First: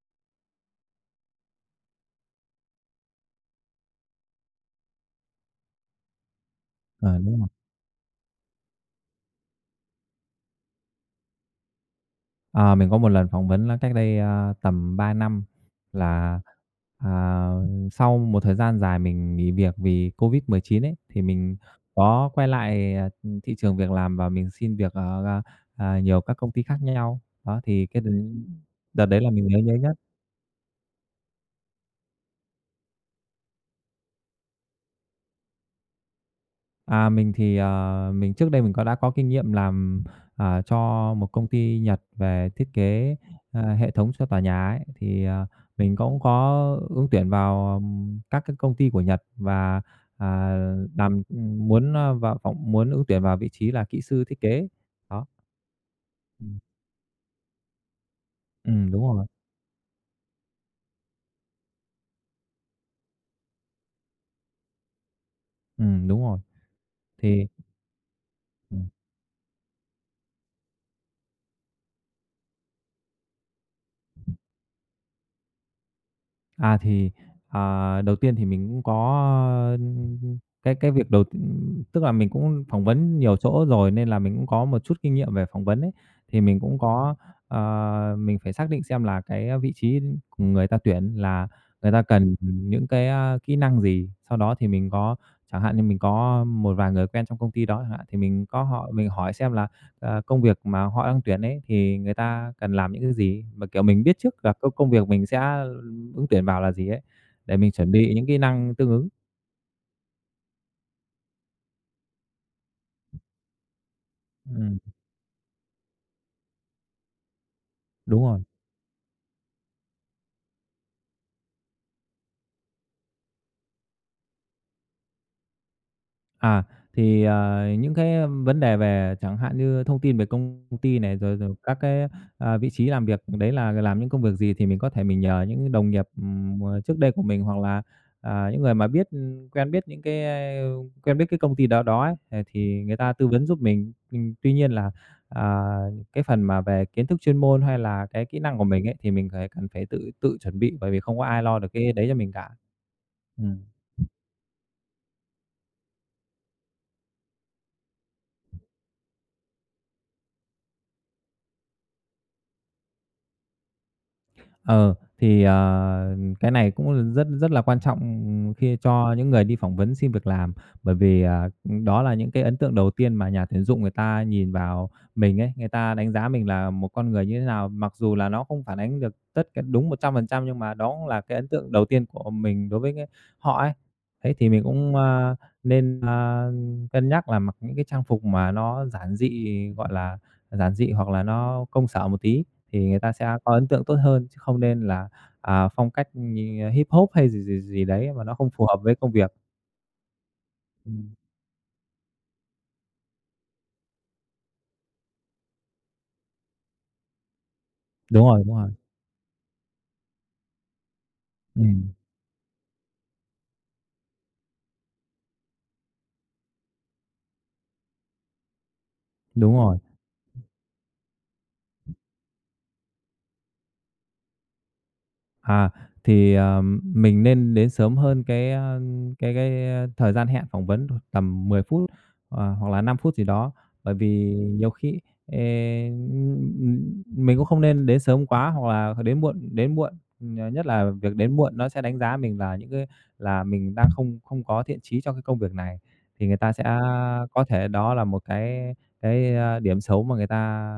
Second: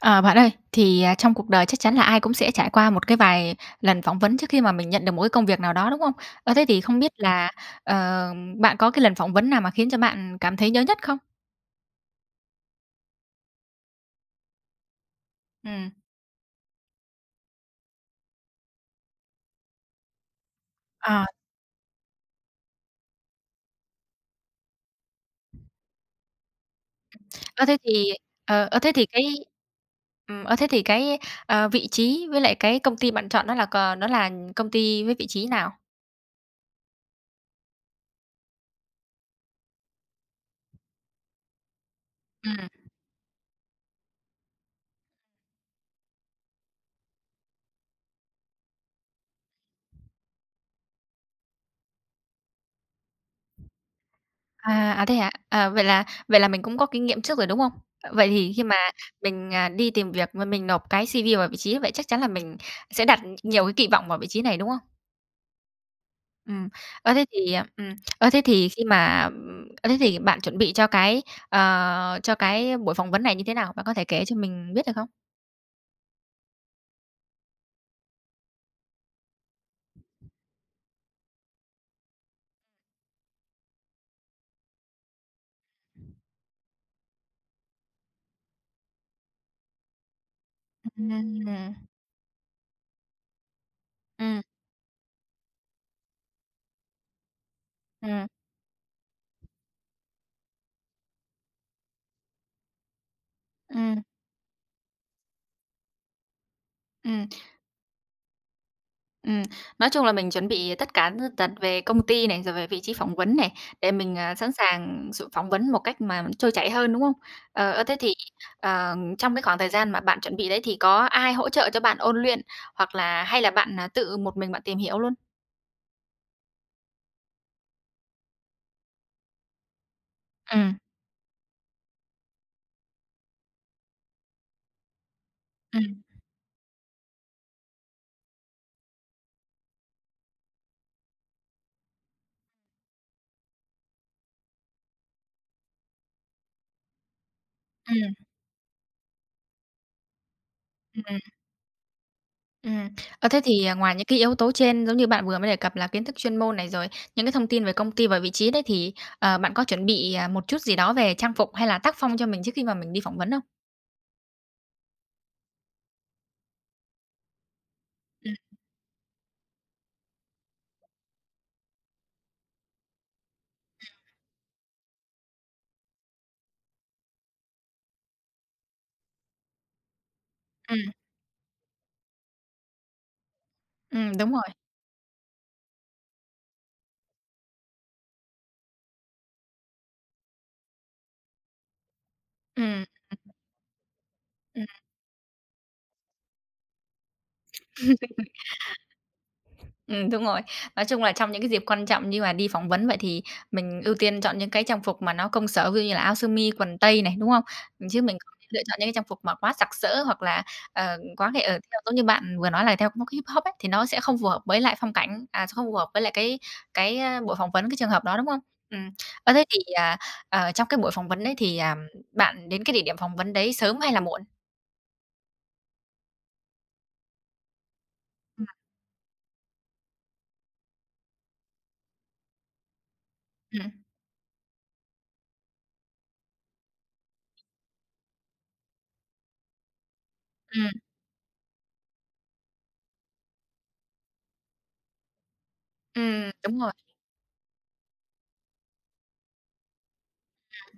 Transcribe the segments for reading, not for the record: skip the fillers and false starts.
Ờ, Bạn ơi, thì, trong cuộc đời chắc chắn là ai cũng sẽ trải qua một cái vài lần phỏng vấn trước khi mà mình nhận được một cái công việc nào đó, đúng không? Thế thì không biết Ờ, đúng rồi. là, ờ, bạn có cái lần phỏng vấn nào mà khiến cho bạn cảm thấy nhớ nhất không? Ờ, mình có một lần phỏng vấn là cách đây, tầm 3 năm Ừ. là, à, sau một thời gian dài mình nghỉ việc vì Covid-19 ấy, thì Ờ. mình có quay lại, thị trường việc làm và mình xin việc ở, nhiều các công ty khác nhau. Đó, Ơ, thế thì cái thì đợt ờ, ơ, thế thì đợt đấy cái là mình nhớ nhớ nhất. Ơ, thế thì cái, ờ, vị trí với lại cái công ty bạn chọn đó là c nó là công ty với vị trí nào? À, mình thì, mình trước đây có có kinh nghiệm làm, cho một công ty Nhật về thiết Ừm. kế, hệ thống cho tòa nhà ấy, thì, mình cũng có ứng tuyển vào, các cái công ty của Nhật và, à, làm, muốn, ơ, vào phỏng muốn ứng tuyển vào vị trí là kỹ sư thiết kế. À, à, thế Đó. hả? À, vậy là Ừm, mình cũng có kinh nghiệm trước rồi, đúng không? Vậy thì khi mà ừm, đúng rồi, mình, đi tìm việc mà mình nộp cái CV vào vị trí, vậy chắc chắn là mình sẽ đặt nhiều cái kỳ vọng vào vị trí này, đúng không? Đúng rồi, Ừ. ơ, thế thì thì, à, thế thì khi mà, thế thì bạn chuẩn bị cho cái buổi phỏng vấn này như thế nào? Bạn có thể kể cho mình biết được không? À, thì, đầu tiên thì mình cũng có, ơ, cái việc đầu tức là mình cũng phỏng vấn nhiều chỗ rồi nên là mình cũng có một chút kinh nghiệm về phỏng vấn ấy. Thì mình cũng có, mình phải xác định xem là cái vị trí của người ta Ừ. tuyển là Ừ. người ta cần những cái, kỹ năng gì. Ừ. Sau đó thì mình có chẳng hạn như mình có một vài người quen trong công ty đó chẳng hạn, thì Ừ. mình có họ mình hỏi xem là, công việc mà họ đang tuyển ấy thì người ta cần làm những cái gì? Mà, kiểu, Ừm. mình biết trước là công việc mình sẽ ứng tuyển vào là gì ấy, để mình chuẩn bị những kỹ năng tương ứng. Ừm, nói chung là mình chuẩn bị tất cả tất tật về công ty này, rồi về vị trí phỏng vấn này, để mình, sẵn Ừm, sàng sự phỏng vấn một cách mà trôi chảy hơn, đúng không? Ờ, ơ, thế thì, đúng rồi. ờ, trong cái khoảng thời gian mà bạn chuẩn bị đấy thì có ai hỗ trợ cho bạn ôn luyện, hoặc là hay là bạn, tự một mình bạn tìm hiểu luôn? À, thì, những cái vấn đề về chẳng hạn như thông tin về công Ừm. ty này, rồi rồi các cái, vị trí làm việc đấy là làm những công việc gì thì mình có thể mình nhờ những đồng Ừm. nghiệp, trước đây của mình hoặc là, những người mà biết, quen biết những cái, a, quen biết cái công ty đó đó ấy, thì người ta tư vấn giúp mình. Tuy nhiên là, à, cái phần mà về kiến thức chuyên môn hay là Ừm. cái kỹ năng của mình ấy, thì mình cần phải tự tự chuẩn bị, bởi vì Ừm. không có ai lo được cái đấy cho mình cả. Ừm. Ừm. Ngoài những cái yếu tố trên giống như bạn vừa mới đề cập là kiến thức chuyên môn này, rồi những cái thông tin về công ty và vị trí đấy thì, bạn có chuẩn bị, một chút gì đó về trang phục hay là tác phong cho mình trước khi mà mình đi phỏng vấn không? Ờ, thì, cái này cũng là rất rất là quan trọng Ừm. khi cho những người đi phỏng vấn xin việc làm, bởi vì, đó là những cái ấn tượng đầu tiên mà nhà tuyển dụng người ta nhìn vào mình ấy, người ta đánh giá mình là một con người như thế nào. Mặc dù là nó không phản ánh được tất cả đúng 100%, nhưng mà Ừm. đó cũng là cái ấn tượng đầu tiên của mình đối với cái họ ấy. Đúng Thế rồi. thì mình cũng, nên, cân nhắc là mặc những cái trang phục mà nó giản dị, gọi là, giản dị hoặc là nó công sở một tí Ừm. thì người ta sẽ có ấn tượng tốt hơn, chứ không Ừm. nên là, phong cách như hip hop hay gì gì gì đấy mà nó không phù hợp với công việc. Đúng rồi. Nói chung là Ừm, trong những cái dịp quan trọng như là đi phỏng vấn vậy thì mình ưu tiên chọn những cái trang phục mà nó công sở, ví dụ như là áo sơ mi, quần tây này, đúng không? Chứ mình đúng không rồi, đúng lựa rồi. chọn những cái trang phục mà quá sặc sỡ hoặc là, quá cái, theo Ừm, giống như bạn vừa nói là theo phong Hip Hop ấy, thì nó sẽ không phù hợp với lại phong cảnh, không phù hợp với lại cái buổi phỏng vấn, cái trường hợp đó, đúng không? Ừm. Ơ, thế đúng thì, rồi. à, ờ, trong cái buổi phỏng vấn đấy thì, bạn đến cái địa điểm phỏng vấn đấy sớm hay là muộn? À, thì, mình nên đến sớm hơn Ừm. cái, a, cái cái, thời gian hẹn phỏng vấn tầm 10 phút, hoặc là 5 phút gì đó. Ừm. Bởi vì nhiều khi, ê, ừm, mình cũng không nên đến sớm quá hoặc là đến muộn, nhất Ừm. là việc đến muộn nó sẽ đánh giá mình là những cái là mình đang không không có thiện chí cho cái công việc này, thì Ừm, người ta đúng sẽ rồi. có thể đó là một cái điểm xấu mà người ta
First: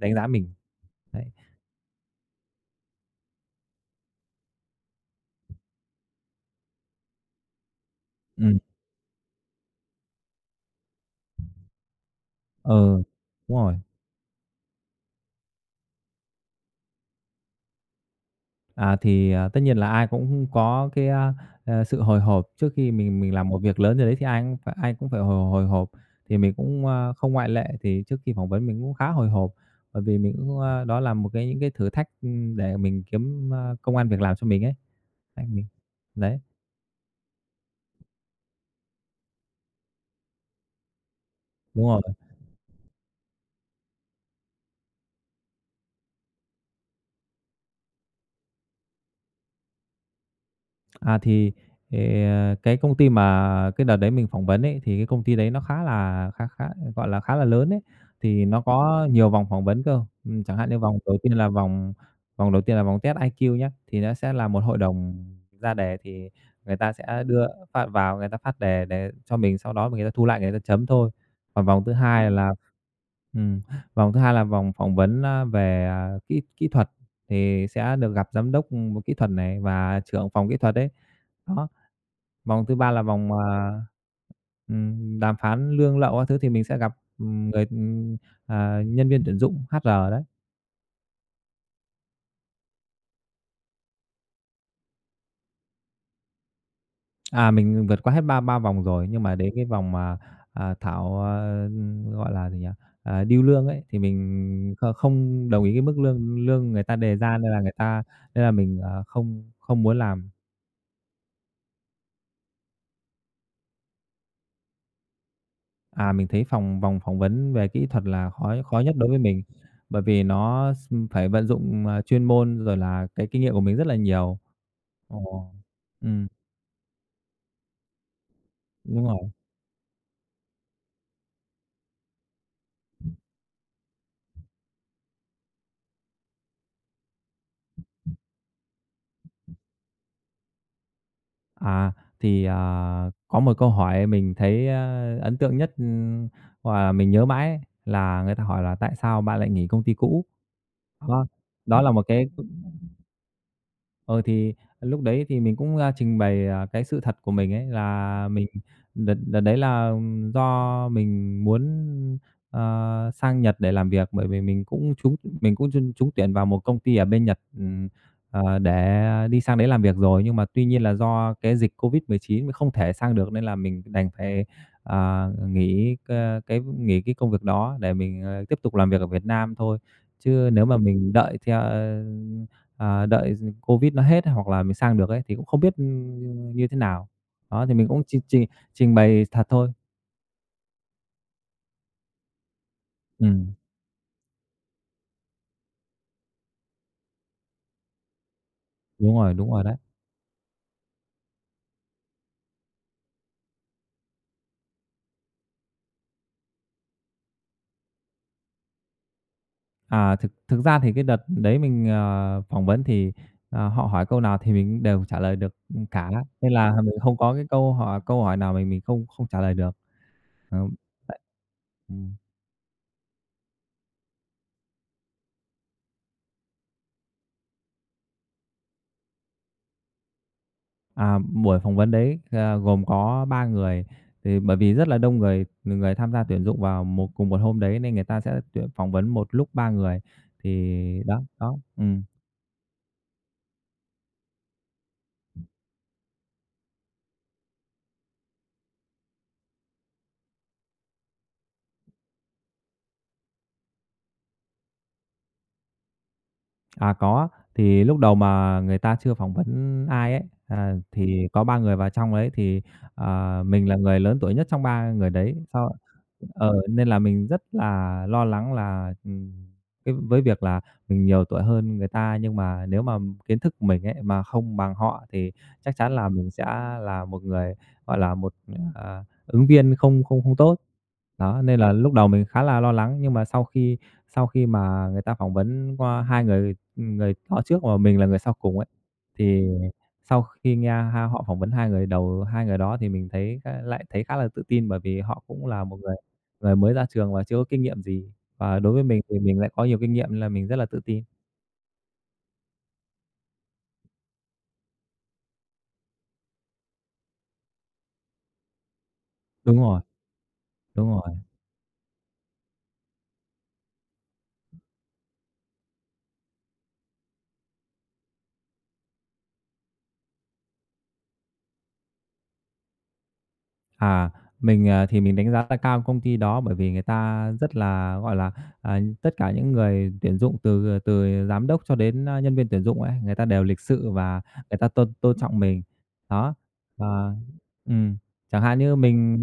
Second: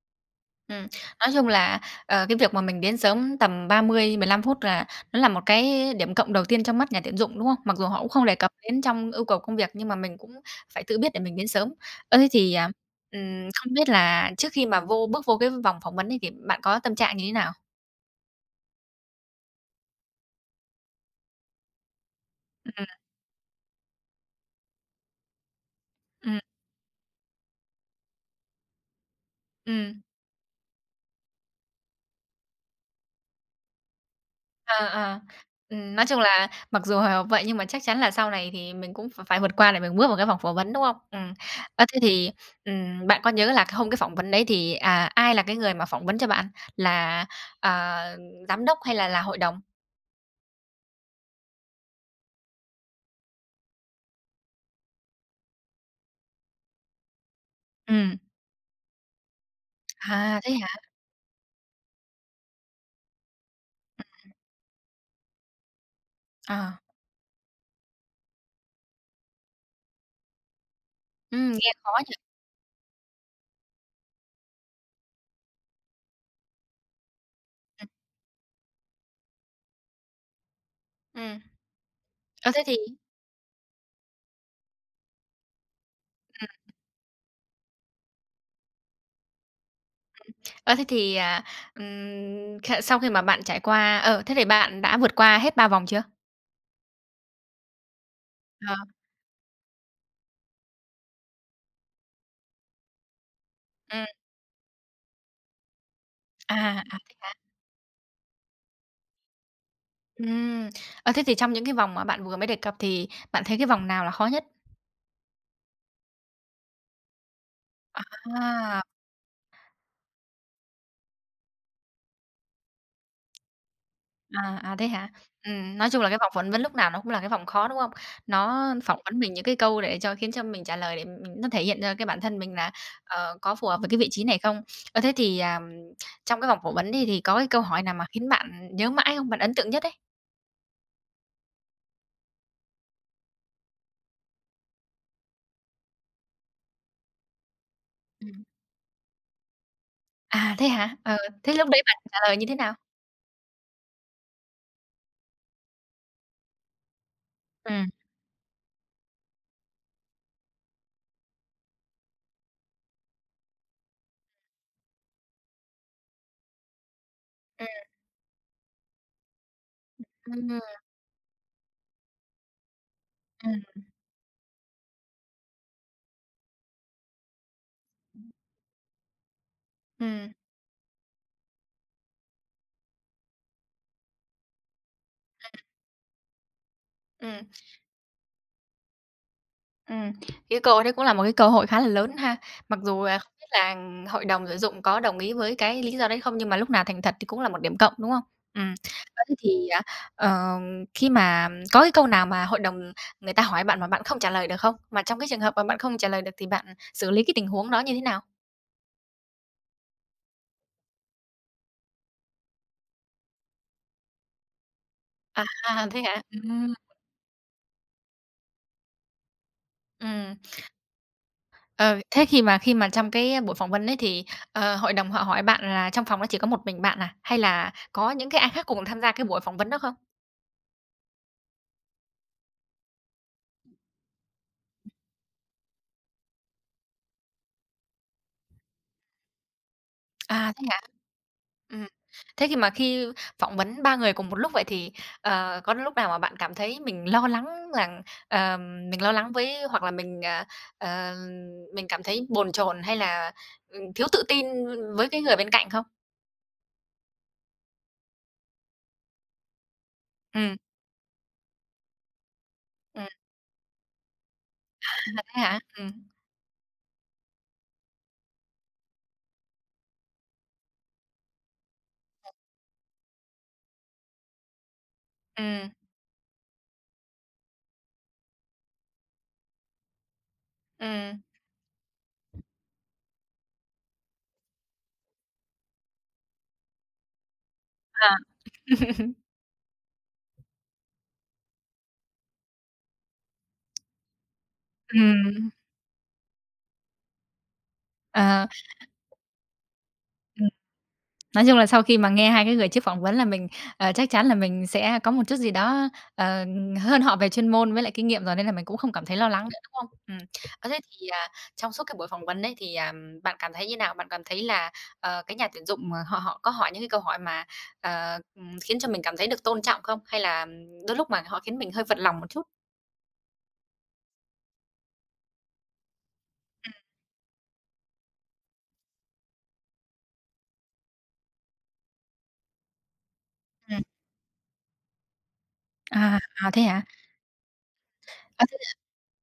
đánh giá mình, Ừm, đấy. nói chung là, cái việc mà mình đến sớm tầm 30 15 phút là nó là một cái điểm cộng đầu tiên trong mắt nhà tuyển dụng, đúng không? Mặc dù họ cũng không đề cập ừ. đến trong yêu cầu công việc nhưng mà mình cũng phải tự biết để mình đến sớm. Ơ, thế thì, à, Ờ, đúng không rồi. biết là trước khi mà bước vô cái vòng phỏng vấn ấy thì bạn có tâm trạng như thế nào? À, thì, tất nhiên là ai cũng có cái, sự hồi hộp trước Ừm. khi mình làm một việc lớn gì đấy thì ai cũng phải hồi hồi hộp, thì Ừm. mình cũng, không ngoại lệ. Thì trước khi phỏng vấn mình cũng khá hồi hộp, Ừm. bởi vì mình cũng, đó là một cái những cái thử thách, để mình kiếm, công ăn việc làm cho mình ấy. Ờ. Ờ. Đấy, nói chung đấy, là mặc dù hồi hộp vậy nhưng mà chắc chắn là sau này thì mình cũng phải vượt qua để mình bước vào cái vòng phỏng vấn, đúng không? Ừm. Ơ, đúng thế rồi. thì, bạn có nhớ là cái hôm cái phỏng vấn đấy thì, ai là cái người mà phỏng vấn cho bạn? Là, à, giám đốc hay là hội đồng? À, thì, ờ, cái công ty mà cái đợt đấy mình phỏng vấn ấy, thì cái công ty đấy nó khá là khá khá, gọi là, khá là lớn ấy, Ừm. thì nó có nhiều vòng phỏng vấn cơ. À, thế Chẳng hạn như hả? Vòng đầu tiên là vòng test IQ nhé, thì nó Ừm. sẽ là một hội đồng ra đề thì Ờ. người ta sẽ phát vào, người ta phát đề để cho mình, sau đó người ta thu lại người ta chấm thôi. Còn nghe khó nhỉ? Ừm, vòng thứ hai là vòng phỏng vấn, về, kỹ kỹ thuật, thì Ừm. sẽ được gặp giám đốc, kỹ thuật này và trưởng phòng kỹ thuật đấy. Ừm. Đó, Ơ, thế vòng thứ thì ba là vòng, đàm phán lương lậu các thứ ừm, thì mình sẽ gặp, ừm, người, ừm, nhân viên tuyển dụng HR đấy. ơ, thế thì, à, sau khi mà bạn trải qua thế thì bạn đã vượt qua hết 3 vòng chưa? À, mình vượt qua hết ba ba Ờ. vòng rồi, nhưng mà đến cái vòng mà, à, thảo, à, gọi là gì nhỉ, deal lương ấy, thì Ừm. mình không đồng ý cái mức lương lương À, người ta à, thế đề hả? ra, nên là mình, không không muốn làm. Ừm. Ờ, thế thì trong những cái vòng mà bạn vừa mới đề cập thì bạn thấy cái vòng nào là khó nhất? À, mình thấy vòng phỏng vấn về kỹ thuật là khó khó À. nhất đối với mình, bởi vì nó phải vận dụng, chuyên môn rồi là cái kinh nghiệm của mình rất là nhiều. À, à, thế hả? Ồ. Nói chung là cái Ừm, vòng phỏng vấn lúc nào nó cũng là cái vòng khó, đúng không? Nó phỏng đúng vấn rồi. mình những cái câu để cho khiến cho mình trả lời để mình nó thể hiện ra cái bản thân mình là, có phù hợp với cái vị trí này không? Ơ, thế thì, à, trong cái vòng phỏng vấn thì có cái câu hỏi nào mà khiến bạn nhớ mãi không? Bạn ấn tượng nhất ấy? À, thì, có một câu hỏi mình thấy, ấn tượng nhất, hoặc là mình nhớ mãi ấy, là người Ừm. ta hỏi là "Tại sao bạn lại nghỉ công ty cũ?" À, thế hả? Ờ, Đó, thế lúc đó đấy là bạn một trả cái lời như thế nào? ờ thì lúc đấy thì mình cũng, trình bày, cái sự thật của mình ấy Ừm. là mình đợt đợt đấy là do mình muốn, sang Nhật để làm việc, bởi vì mình cũng trúng trúng tuyển vào một công ty ở bên Nhật, Ừm. Để đi sang đấy làm việc rồi. Ừm. Nhưng mà Ừm. tuy nhiên là do cái dịch Covid-19 mình không thể sang được nên là Ừm. mình đành phải, nghỉ c cái nghỉ cái công việc đó để mình, tiếp tục làm việc ở Việt Nam thôi. Chứ nếu mà mình đợi theo, ờ, ờ, đợi Covid nó hết hoặc là mình sang được ấy, thì cũng không biết, như thế nào. Ừm. Đó, thì mình cũng trình trình trình bày thật thôi. Ừm, cái cơ hội đấy cũng là một cái cơ hội khá là lớn ha. Mặc dù là không biết Ừm, là hội đồng tuyển dụng có đồng ý với cái lý do đấy không, nhưng mà lúc nào thành thật thì cũng là một điểm cộng, đúng không? Ừm, ờ, thế đúng rồi thì, đấy. à, ờ, khi mà có cái câu nào mà hội đồng người ta hỏi bạn mà bạn không trả lời được không? Mà trong cái trường hợp mà bạn không trả lời được thì bạn xử lý cái tình huống đó như thế nào? À, thực thực ra thì cái đợt đấy mình, phỏng vấn thì, họ hỏi câu nào thì mình đều trả lời À, được, thế cả, hả? nên Ừm. là mình không có cái câu hỏi nào mình không không trả lời được. Ừm. Ừm, đấy. Ờ, Ừm. thế khi mà trong cái buổi phỏng vấn ấy thì, hội đồng họ hỏi bạn là trong phòng đó chỉ có một mình bạn à? Hay là có những cái ai khác cùng tham gia cái buổi phỏng vấn đó không? À, buổi phỏng vấn đấy, gồm có 3 người, thì bởi vì rất là đông người người tham gia tuyển dụng vào cùng một hôm đấy nên người ta sẽ phỏng vấn một lúc 3 người, À, thế hả? thì đó, đó, ừ. Ừm. Thế thì mà khi phỏng vấn 3 người cùng một lúc vậy thì, có lúc nào mà bạn cảm thấy mình lo lắng rằng, ờ, mình lo lắng với hoặc là mình, ờ, mình cảm thấy bồn chồn hay là, thiếu tự tin với cái người bên cạnh không? À, có. Thì lúc đầu mà người ta chưa phỏng vấn ai ấy, Ừm. Thì có 3 người vào trong đấy thì, Ừm. Mình là người lớn tuổi nhất trong 3 người À, đấy. thế hả? Ừm. Nên là mình rất là lo lắng là, cái với việc là mình nhiều tuổi hơn người ta, nhưng mà nếu mà kiến thức của mình ấy mà không bằng họ thì Ừm. chắc chắn là mình sẽ là một người, gọi là, một, ứng viên không không không tốt. Ừm. Đó, nên là lúc đầu mình khá là lo lắng, nhưng mà sau khi mà người ta phỏng vấn qua 2 người Người họ trước mà mình là người sau cùng À. ấy, thì sau khi nghe họ phỏng vấn hai người đó thì mình thấy khá lại thấy khá là tự tin, bởi vì họ cũng Ừm. là một người người mới ra trường và chưa có kinh nghiệm gì. Ờ. Và đối với mình thì mình lại có nhiều kinh nghiệm nên là mình Ừm. rất là tự tin. Nói chung là sau khi mà nghe hai cái người trước phỏng vấn là mình, chắc chắn là mình sẽ có một chút gì đó, ờ, hơn họ về chuyên môn với lại kinh nghiệm rồi nên là mình cũng không cảm thấy lo lắng nữa, Đúng đúng rồi, không? Ừm. Ờ, thế đúng thì, rồi. à, trong suốt cái buổi phỏng vấn đấy thì, bạn cảm thấy như nào? Bạn cảm thấy là, cái nhà tuyển dụng, họ họ có hỏi những cái câu hỏi mà, khiến cho mình cảm thấy được tôn trọng không? Hay là đôi lúc mà họ khiến mình hơi phật lòng một chút? À, thì mình đánh giá là cao công ty đó bởi vì người ta rất là, gọi là, tất cả những người tuyển dụng từ từ giám đốc cho đến, nhân viên tuyển dụng ấy, người ta đều lịch Ừm. sự và người ta tôn tôn trọng mình. À, Đó. à, thế hả? Và ừm, chẳng À, hạn như mình,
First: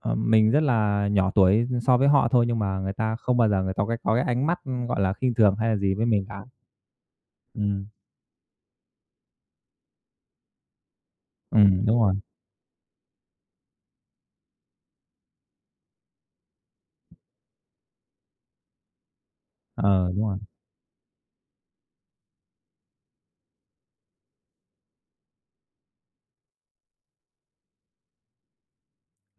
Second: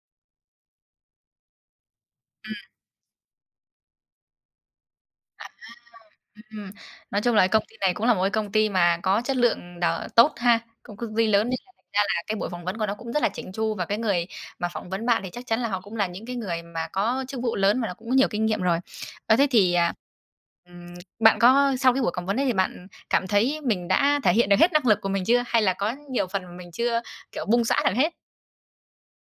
mình rất là nhỏ tuổi so với họ thôi thế. nhưng mà người ta không bao giờ người ta có cái ánh mắt, gọi là, khinh thường hay là gì với mình cả. Ừm, nói chung là công ty Ừm, này cũng là một cái công ty mà có chất lượng đào tốt ha, công công ty lớn nên là thành ra đúng rồi, là cái buổi phỏng vấn của nó cũng rất là chỉn chu và cái người mà phỏng vấn bạn thì chắc chắn là họ cũng là những cái người mà có chức vụ lớn và nó cũng có nhiều kinh nghiệm rồi. Ơ, thế thì, à, ờ, đúng rồi. ừm, bạn có sau cái buổi phỏng vấn ấy thì bạn cảm thấy mình đã thể hiện được hết năng lực của mình chưa? Hay là có nhiều phần mà mình chưa, kiểu, bung xõa được hết?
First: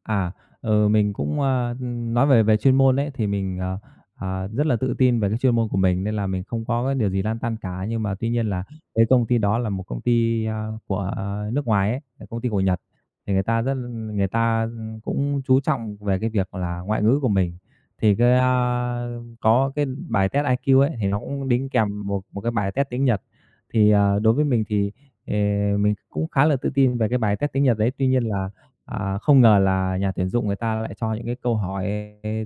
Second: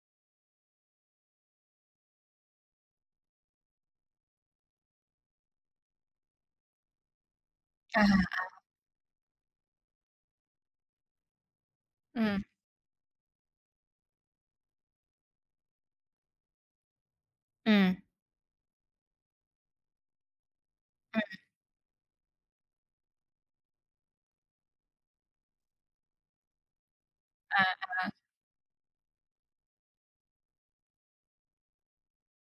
À, mình cũng, nói về về chuyên môn đấy thì mình, rất là tự tin về cái chuyên môn của mình nên là mình không có cái điều gì lăn tăn cả. Nhưng À. mà tuy nhiên là cái công ty đó là một công ty, của, nước ngoài ấy, là Ừm. công ty của Nhật, thì người ta cũng chú trọng về cái việc là ngoại ngữ của mình. Ừm. Thì cái, có cái bài test IQ ấy, thì nó Ừm. cũng đính kèm một một cái bài test tiếng Nhật. Thì, đối với mình thì, ờ, mình cũng khá là tự tin về cái bài test À, tiếng Nhật đấy. Tuy à, nhiên là À, không ngờ là nhà tuyển dụng người ta lại cho những cái câu hỏi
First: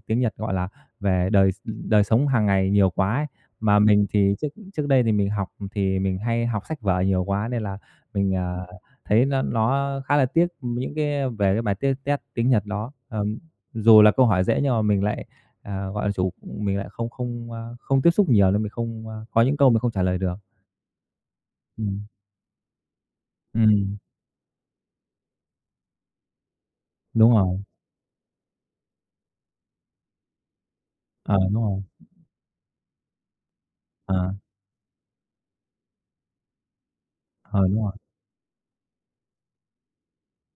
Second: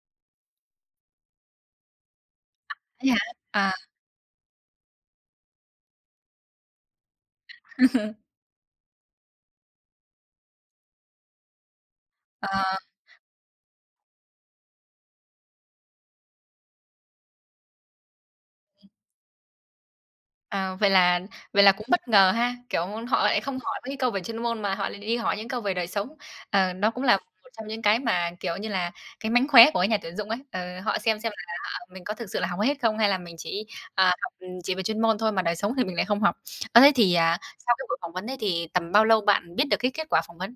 tiếng Nhật, gọi là, về đời sống hàng ngày nhiều thế quá hả? ấy. À. Mà mình thì trước trước đây thì mình hay học sách vở nhiều quá nên là mình, thấy nó khá là tiếc những cái về cái bài test test tiếng Nhật Ờ. đó. Dù là câu hỏi dễ nhưng mà mình lại, gọi là, chủ mình lại không không, a, không tiếp xúc nhiều nên mình không, có những câu mình không trả lời được. À, vậy là cũng Ừm, bất ngờ ha, kiểu, họ lại không hỏi mấy cái ừm, câu về chuyên môn mà họ lại đi hỏi những câu về đời sống. Đó cũng là đúng một rồi, trong những cái mà, kiểu như là, cái mánh khóe của cái nhà tuyển dụng ấy. Ờ, họ xem ờ, là đúng rồi, họ mình có thực sự là học hết không hay là mình chỉ, học, ờ, chỉ về chuyên môn thôi mà đời sống thì mình lại không học. Ơ, thế thì, à, ờ, sau đúng cái rồi. buổi phỏng vấn đấy thì tầm bao lâu bạn biết được cái kết quả phỏng vấn?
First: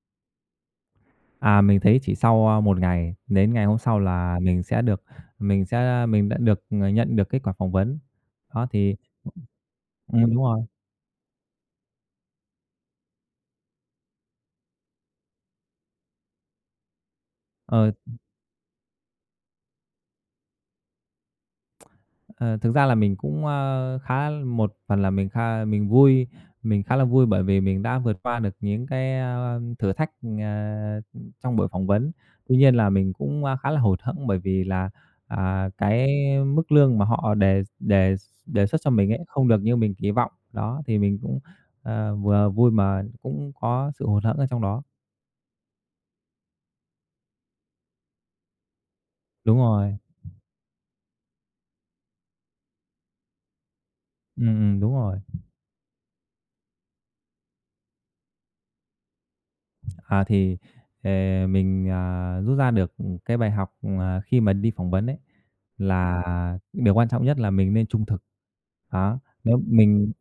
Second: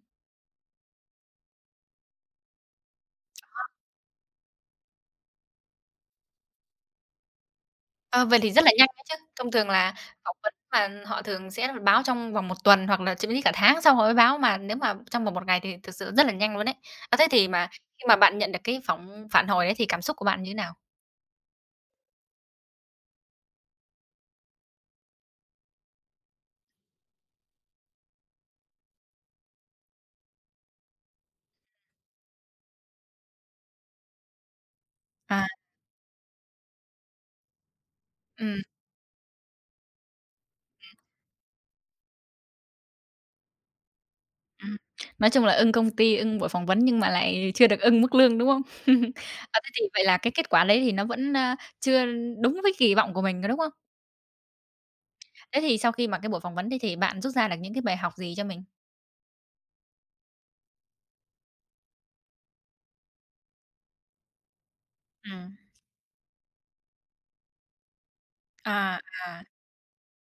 À, mình thấy chỉ sau, 1 ngày, đến ngày hôm sau là mình sẽ được mình sẽ mình đã được, nhận được kết quả phỏng vấn. Ờ, vậy thì rất Đó, là nhanh thì đấy chứ. Thông thường là phỏng đúng vấn rồi. mà họ thường sẽ báo trong vòng một tuần hoặc là thậm chí cả tháng sau họ mới báo, mà nếu mà trong vòng một ngày thì thực sự rất là nhanh luôn đấy. À, thế thì mà Ờ, khi mà bạn nhận được cái phản hồi đấy thì cảm xúc của bạn như thế nào? Ờ, thực ra là mình cũng, khá một phần là mình vui, mình khá là vui bởi vì mình đã vượt qua được những cái, thử thách, ờ, trong buổi phỏng vấn. Tuy nhiên là mình cũng, khá là hụt hẫng bởi vì là, À. Cái mức lương mà họ đề đề Ừm. đề xuất cho mình ấy, không được như mình kỳ vọng. Đó, thì mình cũng, vừa vui mà cũng có sự hụt hẫng ở trong Ừm. đó. Nói chung là ưng công ty, ưng buổi phỏng vấn nhưng mà lại chưa được ưng mức lương, đúng không? Đúng À, thế thì rồi, vậy là cái kết quả đấy thì nó vẫn, chưa đúng với kỳ vọng của mình, có đúng không? Đúng rồi. Thế thì sau khi mà cái buổi phỏng vấn đấy thì bạn rút ra được những cái bài học gì cho mình? À, thì, ờ, mình, rút ra được cái bài học, khi mà đi phỏng vấn ấy, Ừm. là điều quan trọng nhất là mình nên trung thực. À. Đó, À. nếu mình,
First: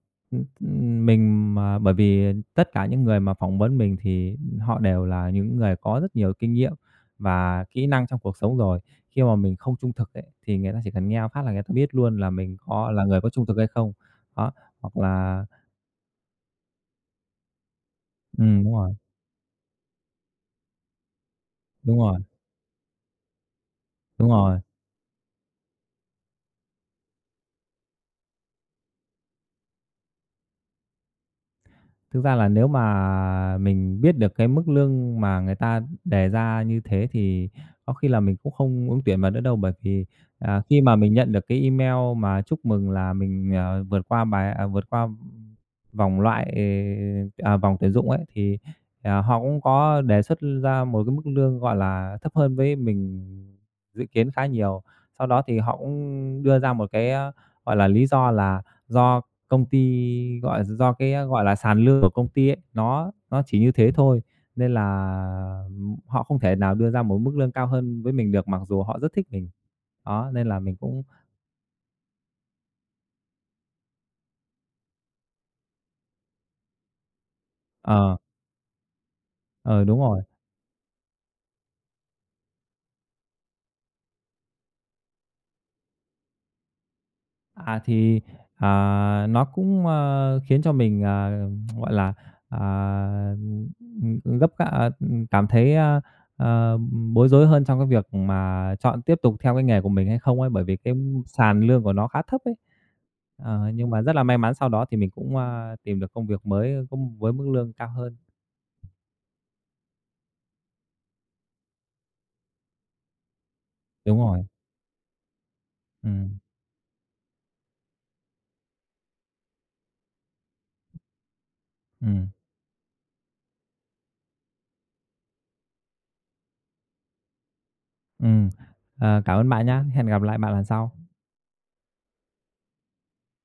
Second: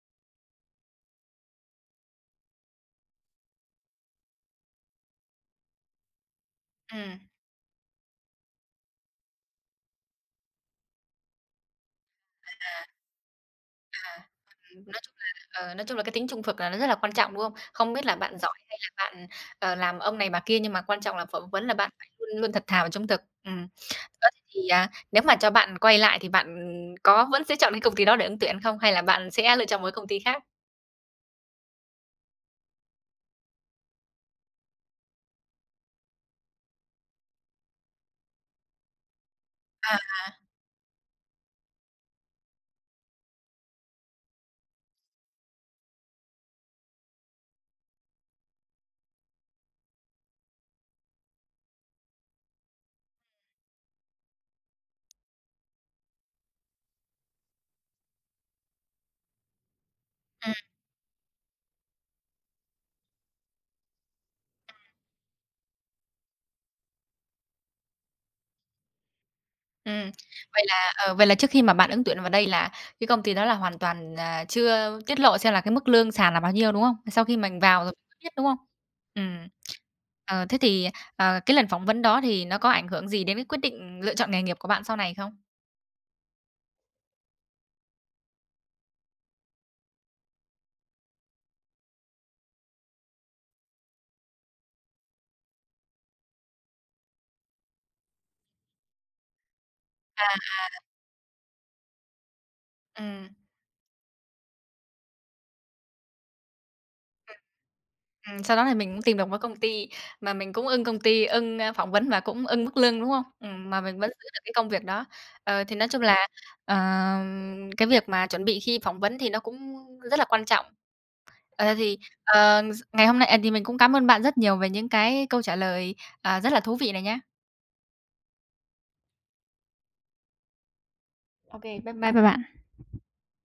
mình mà bởi vì tất cả những người mà phỏng vấn mình thì họ đều là những người có rất nhiều kinh nghiệm Ừm. và kỹ năng trong cuộc sống rồi. Khi mà mình không trung thực ấy, thì người ta chỉ cần nghe một phát là người ta biết luôn là mình có là người có trung thực hay không. À, Đó, hoặc nói chung là, là nói chung là cái tính trung thực là nó rất là quan trọng, đúng không? Không biết là bạn giỏi đúng hay là rồi, bạn, làm ông này bà kia, nhưng mà quan trọng là phỏng vấn là bạn đúng phải rồi, luôn luôn thật thà và trung thực. Ừm. Ơ, đúng thế rồi. thì, à, nếu mà cho bạn quay lại thì bạn có vẫn sẽ chọn cái công ty đó để ứng tuyển không? Hay là bạn sẽ lựa chọn một cái công ty khác? Thực ra là nếu mà mình biết được cái mức lương mà người ta đề ra như thế thì có khi là mình cũng không ứng tuyển vào nữa đâu, bởi À. vì, khi mà mình nhận được cái email mà chúc mừng là mình, vượt qua vượt qua vòng loại, vòng tuyển dụng ấy, thì, họ cũng có đề xuất ra một cái mức lương, gọi là, thấp hơn với mình dự kiến khá nhiều. Sau đó thì họ cũng đưa ra một cái, gọi là, lý do là do công ty, Ừm. Do cái, gọi là, sàn lương của công ty ấy, nó chỉ như thế thôi, nên là họ không thể nào đưa ra một mức lương cao hơn với mình được, mặc dù họ rất thích mình. Ừm, Đó, nên là vậy mình là, cũng vậy là trước khi mà bạn ứng tuyển vào đây là cái công ty đó là hoàn toàn, chưa tiết lộ xem là cái mức lương sàn là bao nhiêu, đúng không? Sau khi mình vào rồi ờ, mới biết, đúng không? Ừm. ờ, đúng rồi. Ờ, thế thì, cái lần phỏng vấn đó thì nó có ảnh hưởng gì đến cái quyết định lựa chọn nghề nghiệp của bạn sau này không? À, thì, nó cũng, khiến cho mình, gọi là, à, ừm, gấp gáp à, cảm thấy, ờ, bối rối hơn trong cái việc mà chọn tiếp tục theo cái nghề của mình hay À. không ấy, bởi vì cái sàn lương của nó khá thấp ấy. Ừm. Ờ, nhưng mà rất là may mắn sau đó thì mình cũng, tìm được công việc mới cũng với mức lương cao hơn. Sau đó thì mình cũng tìm được một công ty mà mình cũng ưng công ty, ưng, phỏng vấn và cũng ưng mức lương, đúng không? Mà mình vẫn Đúng giữ được rồi, cái công việc đó. Ờ, thì nói chung là, ừm, ờ, cái việc mà chuẩn bị khi phỏng vấn thì nó cũng rất là quan trọng. Ờ, thì, ừm, ờ, ngày hôm nay, thì mình cũng cảm ơn bạn rất nhiều về những cái câu trả lời, rất là thú vị này nhé. ừm. Ờ, cảm ơn bạn nhá, hẹn gặp lại bạn lần sau. OK, bye bye, bye bạn.